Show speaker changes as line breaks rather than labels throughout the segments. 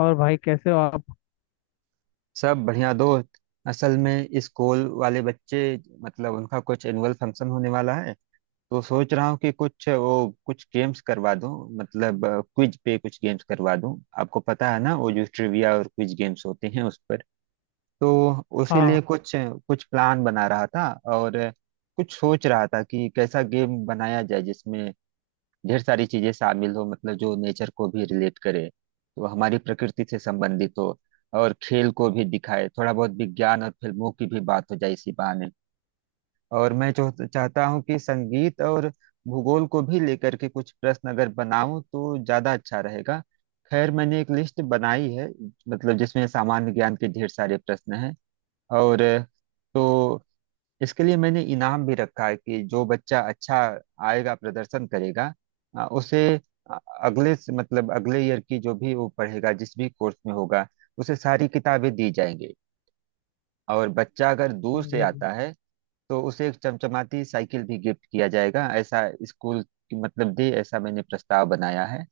और भाई कैसे हो आप।
सब बढ़िया दोस्त। असल में इस स्कूल वाले बच्चे, मतलब उनका कुछ एनुअल फंक्शन होने वाला है। तो सोच रहा हूँ कि कुछ वो कुछ गेम्स करवा दूँ, मतलब क्विज पे कुछ गेम्स करवा दूँ। आपको पता है ना, वो जो ट्रिविया और क्विज गेम्स होते हैं, उस पर। तो उसी
हाँ।
लिए कुछ कुछ प्लान बना रहा था। और कुछ सोच रहा था कि कैसा गेम बनाया जाए जिसमें ढेर सारी चीजें शामिल हो, मतलब जो नेचर को भी रिलेट करे, तो हमारी प्रकृति से संबंधित हो और खेल को भी दिखाए, थोड़ा बहुत विज्ञान और फिल्मों की भी बात हो जाए इसी बहाने। और मैं जो चाहता हूँ कि संगीत और भूगोल को भी लेकर के कुछ प्रश्न अगर बनाऊं तो ज्यादा अच्छा रहेगा। खैर, मैंने एक लिस्ट बनाई है, मतलब जिसमें सामान्य ज्ञान के ढेर सारे प्रश्न हैं। और तो इसके लिए मैंने इनाम भी रखा है कि जो बच्चा अच्छा आएगा, प्रदर्शन करेगा, उसे अ, मतलब अगले ईयर की जो भी वो पढ़ेगा, जिस भी कोर्स में होगा, उसे सारी किताबें दी जाएंगी। और बच्चा अगर दूर से
जी जी,
आता है तो उसे एक चमचमाती साइकिल भी गिफ्ट किया जाएगा, ऐसा स्कूल की मतलब दे, ऐसा मैंने प्रस्ताव बनाया है।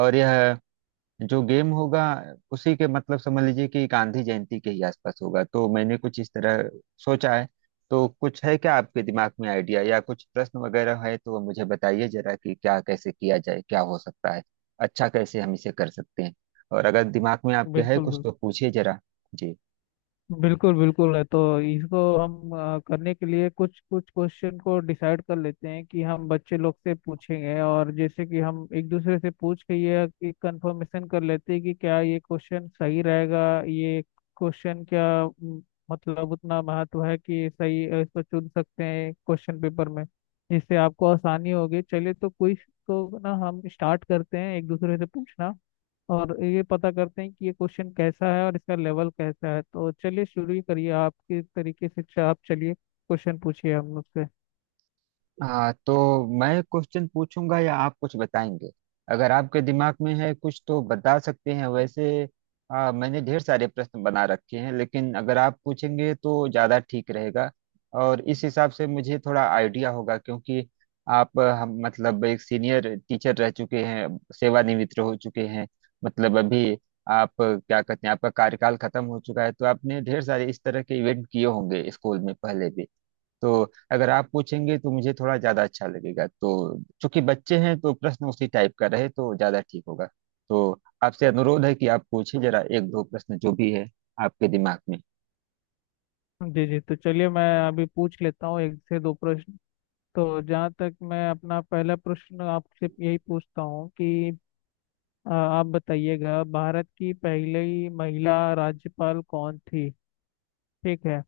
और यह जो गेम होगा, उसी के मतलब समझ लीजिए कि गांधी जयंती के ही आसपास होगा, तो मैंने कुछ इस तरह सोचा है। तो कुछ है क्या आपके दिमाग में आइडिया या कुछ प्रश्न वगैरह है तो मुझे बताइए जरा, कि क्या कैसे किया जाए, क्या हो सकता है, अच्छा कैसे हम इसे कर सकते हैं। और अगर दिमाग में आपके है
बिल्कुल
कुछ
बिल्कुल।
तो पूछिए जरा। जी
बिल्कुल बिल्कुल है तो इसको हम करने के लिए कुछ कुछ क्वेश्चन को डिसाइड कर लेते हैं कि हम बच्चे लोग से पूछेंगे, और जैसे कि हम एक दूसरे से पूछ के ये एक कंफर्मेशन कर लेते हैं कि क्या ये क्वेश्चन सही रहेगा। ये क्वेश्चन क्या मतलब उतना महत्व है कि सही इसको चुन सकते हैं क्वेश्चन पेपर में, जिससे आपको आसानी होगी। चलिए तो क्विज को ना हम स्टार्ट करते हैं एक दूसरे से पूछना, और ये पता करते हैं कि ये क्वेश्चन कैसा है और इसका लेवल कैसा है। तो चलिए शुरू ही करिए आपके तरीके से, आप चलिए क्वेश्चन पूछिए हम मुझसे।
हाँ, तो मैं क्वेश्चन पूछूंगा या आप कुछ बताएंगे? अगर आपके दिमाग में है कुछ तो बता सकते हैं वैसे। मैंने ढेर सारे प्रश्न बना रखे हैं, लेकिन अगर आप पूछेंगे तो ज़्यादा ठीक रहेगा, और इस हिसाब से मुझे थोड़ा आइडिया होगा। क्योंकि आप हम मतलब एक सीनियर टीचर रह चुके हैं, सेवानिवृत्त हो चुके हैं, मतलब अभी आप क्या कहते हैं, आपका कार्यकाल खत्म हो चुका है, तो आपने ढेर सारे इस तरह के इवेंट किए होंगे स्कूल में पहले भी। तो अगर आप पूछेंगे तो मुझे थोड़ा ज्यादा अच्छा लगेगा। तो चूंकि बच्चे हैं तो प्रश्न उसी टाइप का रहे तो ज्यादा ठीक होगा। तो आपसे अनुरोध है कि आप पूछिए जरा एक दो प्रश्न जो भी है आपके दिमाग में।
जी जी, तो चलिए मैं अभी पूछ लेता हूँ एक से दो प्रश्न। तो जहाँ तक, मैं अपना पहला प्रश्न आपसे यही पूछता हूँ कि आप बताइएगा, भारत की पहली महिला राज्यपाल कौन थी। ठीक है,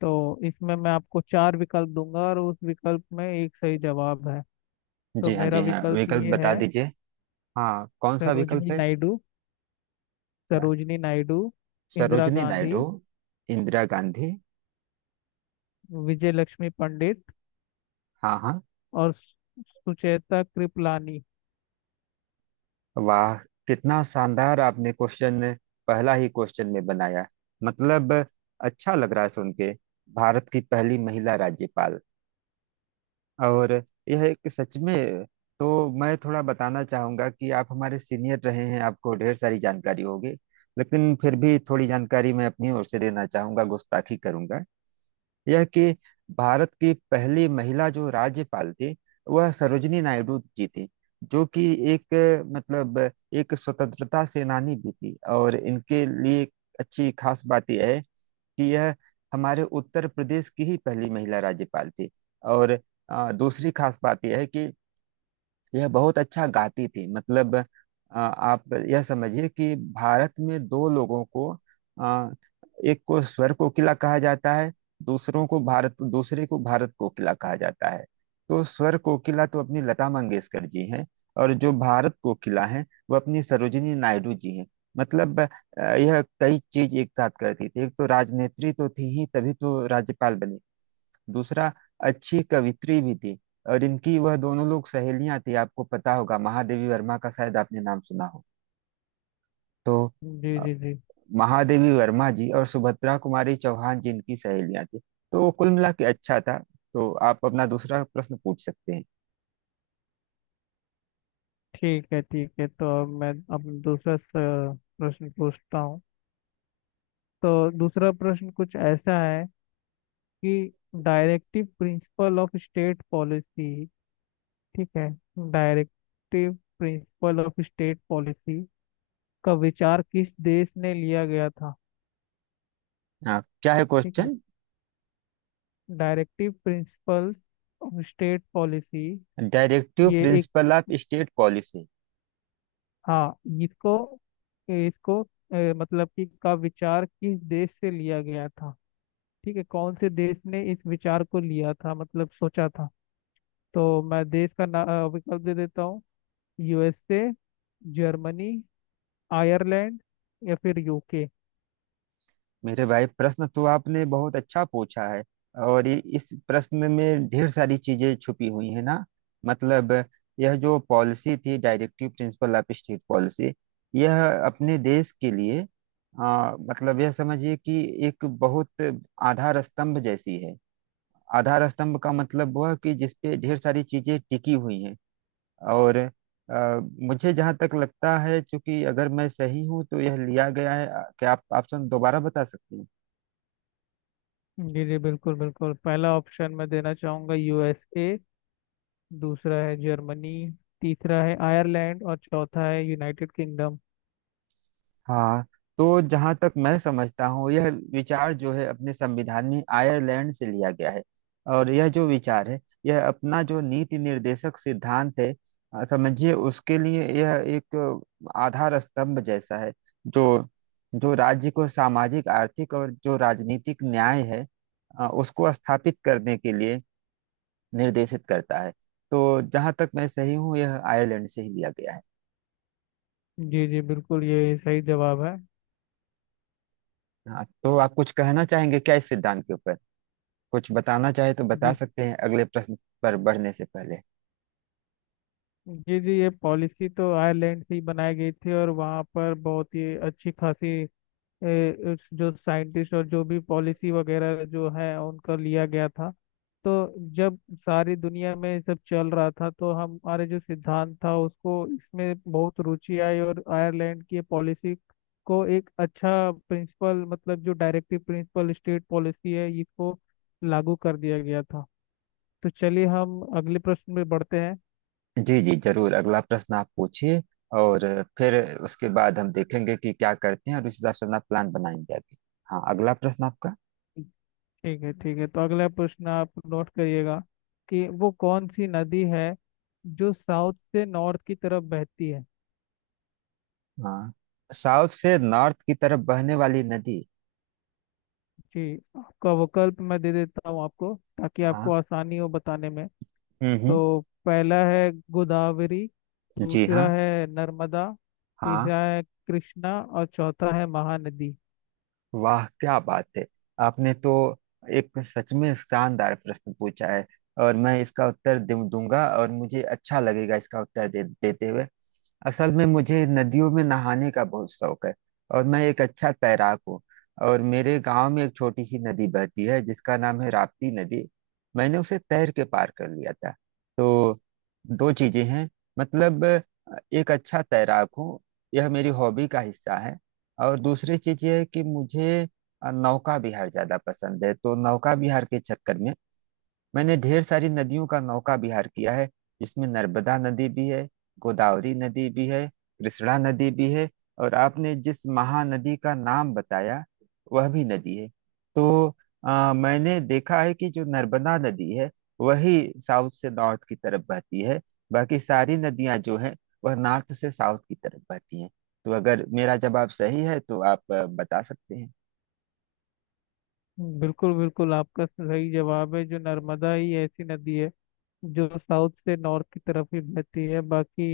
तो इसमें मैं आपको चार विकल्प दूंगा और उस विकल्प में एक सही जवाब है। तो
जी हाँ,
मेरा
जी हाँ,
विकल्प
विकल्प
ये
बता
है।
दीजिए। हाँ, कौन सा विकल्प
सरोजनी
है?
नायडू।
क्या?
सरोजनी नायडू। इंदिरा
सरोजनी
गांधी।
नायडू। इंदिरा गांधी।
विजय लक्ष्मी पंडित।
हाँ, हाँ।
और सुचेता कृपलानी।
वाह, कितना शानदार आपने क्वेश्चन पहला ही क्वेश्चन में बनाया, मतलब अच्छा लग रहा है सुन के। भारत की पहली महिला राज्यपाल। और यह एक सच में, तो मैं थोड़ा बताना चाहूंगा कि आप हमारे सीनियर रहे हैं, आपको ढेर सारी जानकारी होगी, लेकिन फिर भी थोड़ी जानकारी मैं अपनी ओर से देना चाहूंगा, गुस्ताखी करूंगा। यह कि भारत की पहली महिला जो राज्यपाल थी, वह सरोजिनी नायडू जी थी, जो कि एक मतलब एक स्वतंत्रता सेनानी भी थी, और इनके लिए अच्छी खास बात यह है कि यह हमारे उत्तर प्रदेश की ही पहली महिला राज्यपाल थी। और दूसरी खास बात यह है कि यह बहुत अच्छा गाती थी, मतलब आप यह समझिए कि भारत में दो लोगों को, अ, एक को स्वर कोकिला कहा जाता है, दूसरों को भारत दूसरे को भारत कोकिला कहा जाता है। तो स्वर कोकिला तो अपनी लता मंगेशकर जी हैं, और जो भारत कोकिला हैं वो अपनी सरोजिनी नायडू जी हैं। मतलब यह कई चीज एक साथ करती थी, एक तो राजनेत्री तो थी ही, तभी तो राज्यपाल बनी। दूसरा, अच्छी कवित्री भी थी, और इनकी वह दोनों लोग सहेलियां थी। आपको पता होगा, महादेवी वर्मा का शायद आपने नाम सुना हो। तो
जी
अ,
जी जी।
महादेवी वर्मा जी और सुभद्रा कुमारी चौहान जी इनकी सहेलियां थी। तो वो कुल मिला के अच्छा था। तो आप अपना दूसरा प्रश्न पूछ सकते हैं।
ठीक है ठीक है, तो अब मैं अब दूसरा प्रश्न पूछता हूँ। तो दूसरा प्रश्न कुछ ऐसा है कि directive principle of state policy. ठीक है। Directive principle of state policy का विचार किस देश ने लिया गया था।
हाँ, क्या है
ठीक है।
Question?
Directive principles of state policy,
directive
ये एक,
प्रिंसिपल ऑफ स्टेट पॉलिसी।
हाँ, इसको इसको मतलब कि का विचार किस देश से लिया गया था। ठीक है, कौन से देश ने इस विचार को लिया था, मतलब सोचा था। तो मैं देश का ना विकल्प दे देता हूँ। यूएसए। जर्मनी। आयरलैंड। या फिर यूके।
मेरे भाई, प्रश्न तो आपने बहुत अच्छा पूछा है, और इस प्रश्न में ढेर सारी चीजें छुपी हुई है ना। मतलब यह जो पॉलिसी थी, directive principle of state policy, यह अपने देश के लिए मतलब यह समझिए कि एक बहुत आधार स्तंभ जैसी है। आधार स्तंभ का मतलब वह कि जिस पे ढेर सारी चीजें टिकी हुई हैं। और आ, मुझे जहाँ तक लगता है, चूंकि अगर मैं सही हूँ तो यह लिया गया है। क्या आप ऑप्शन दोबारा बता सकते हैं?
जी जी, बिल्कुल बिल्कुल, पहला ऑप्शन मैं देना चाहूँगा यूएसए। दूसरा है जर्मनी। तीसरा है आयरलैंड। और चौथा है यूनाइटेड किंगडम।
हाँ, तो जहां तक मैं समझता हूँ, यह विचार जो है अपने संविधान में आयरलैंड से लिया गया है। और यह जो विचार है, यह अपना जो नीति निर्देशक सिद्धांत है, समझिए उसके लिए यह एक आधार स्तंभ जैसा है, जो जो राज्य को सामाजिक, आर्थिक और जो राजनीतिक न्याय है उसको स्थापित करने के लिए निर्देशित करता है। तो जहां तक मैं सही हूँ, यह आयरलैंड से ही लिया गया है।
जी जी बिल्कुल, ये सही जवाब है।
हाँ, तो आप कुछ कहना चाहेंगे क्या इस सिद्धांत के ऊपर? कुछ बताना चाहे तो बता
जी
सकते हैं अगले प्रश्न पर बढ़ने से पहले।
जी जी, ये पॉलिसी तो आयरलैंड से ही बनाई गई थी और वहाँ पर बहुत ही अच्छी खासी जो साइंटिस्ट और जो भी पॉलिसी वगैरह जो है उनका लिया गया था। तो जब सारी दुनिया में ये सब चल रहा था, तो हमारे जो सिद्धांत था उसको इसमें बहुत रुचि आई, और आयरलैंड की पॉलिसी को एक अच्छा प्रिंसिपल, मतलब जो डायरेक्टिव प्रिंसिपल स्टेट पॉलिसी है, इसको लागू कर दिया गया था। तो चलिए हम अगले प्रश्न में बढ़ते हैं।
जी जी जरूर, अगला प्रश्न आप पूछिए। और फिर उसके बाद हम देखेंगे कि क्या करते हैं, और उस हिसाब से अपना प्लान बनाएंगे आगे। हाँ, अगला प्रश्न आपका।
ठीक है ठीक है, तो अगला प्रश्न आप नोट करिएगा कि वो कौन सी नदी है जो साउथ से नॉर्थ की तरफ बहती है।
हाँ, साउथ से नॉर्थ की तरफ बहने वाली नदी।
जी, आपका विकल्प मैं दे देता हूँ आपको ताकि आपको
हाँ।
आसानी हो बताने में। तो
हम्म।
पहला है गोदावरी।
जी
दूसरा
हाँ।
है नर्मदा।
हाँ।
तीसरा है कृष्णा और चौथा है महानदी।
वाह, क्या बात है! आपने तो एक सच में शानदार प्रश्न पूछा है। और मैं इसका उत्तर दूंगा, और मुझे अच्छा लगेगा इसका उत्तर देते हुए। असल में मुझे नदियों में नहाने का बहुत शौक है, और मैं एक अच्छा तैराक हूँ। और मेरे गांव में एक छोटी सी नदी बहती है जिसका नाम है राप्ती नदी। मैंने उसे तैर के पार कर लिया था। तो दो चीजें हैं, मतलब एक अच्छा तैराक हूँ, यह मेरी हॉबी का हिस्सा है। और दूसरी चीज ये है कि मुझे नौका विहार ज्यादा पसंद है, तो नौका विहार के चक्कर में मैंने ढेर सारी नदियों का नौका विहार किया है, जिसमें नर्मदा नदी भी है, गोदावरी नदी भी है, कृष्णा नदी भी है। और आपने जिस महानदी का नाम बताया, वह भी नदी है। तो मैंने देखा है कि जो नर्मदा नदी है, वही साउथ से नॉर्थ की तरफ बहती है। बाकी सारी नदियां जो हैं, वह नॉर्थ से साउथ की तरफ बहती हैं। तो अगर मेरा जवाब सही है तो आप बता सकते हैं।
बिल्कुल बिल्कुल, आपका सही जवाब है। जो नर्मदा ही ऐसी नदी है जो साउथ से नॉर्थ की तरफ ही बहती है। बाकी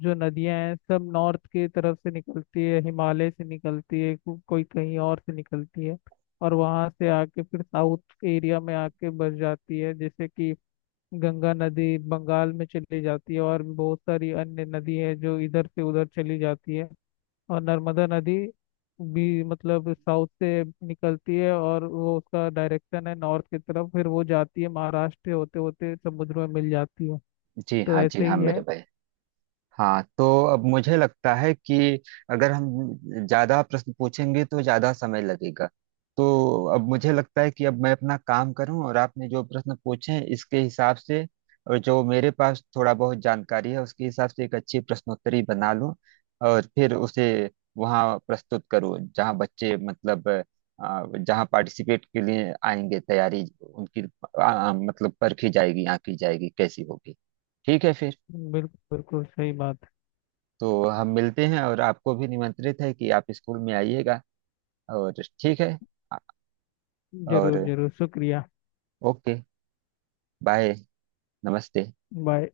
जो नदियां हैं सब नॉर्थ की तरफ से निकलती है, हिमालय से निकलती है, कोई कहीं और से निकलती है और वहां से आके फिर साउथ एरिया में आके बस जाती है। जैसे कि गंगा नदी बंगाल में चली जाती है, और बहुत सारी अन्य नदी है जो इधर से उधर चली जाती है। और नर्मदा नदी भी मतलब साउथ से निकलती है और वो उसका डायरेक्शन है नॉर्थ की तरफ, फिर वो जाती है महाराष्ट्र होते होते समुद्र में मिल जाती है।
जी
तो
हाँ, जी
ऐसे
हाँ,
ही
मेरे
है।
भाई। हाँ, तो अब मुझे लगता है कि अगर हम ज्यादा प्रश्न पूछेंगे तो ज्यादा समय लगेगा। तो अब मुझे लगता है कि अब मैं अपना काम करूं, और आपने जो प्रश्न पूछे इसके हिसाब से और जो मेरे पास थोड़ा बहुत जानकारी है उसके हिसाब से एक अच्छी प्रश्नोत्तरी बना लूं। और फिर उसे वहां प्रस्तुत करूं जहां बच्चे, मतलब जहां पार्टिसिपेट के लिए आएंगे, तैयारी उनकी मतलब परखी जाएगी, आंकी जाएगी कैसी होगी। ठीक है फिर,
बिल्कुल बिल्कुल सही बात।
तो हम मिलते हैं, और आपको भी निमंत्रित है कि आप स्कूल में आइएगा। और ठीक है। और
जरूर जरूर, शुक्रिया।
ओके, बाय, नमस्ते।
बाय।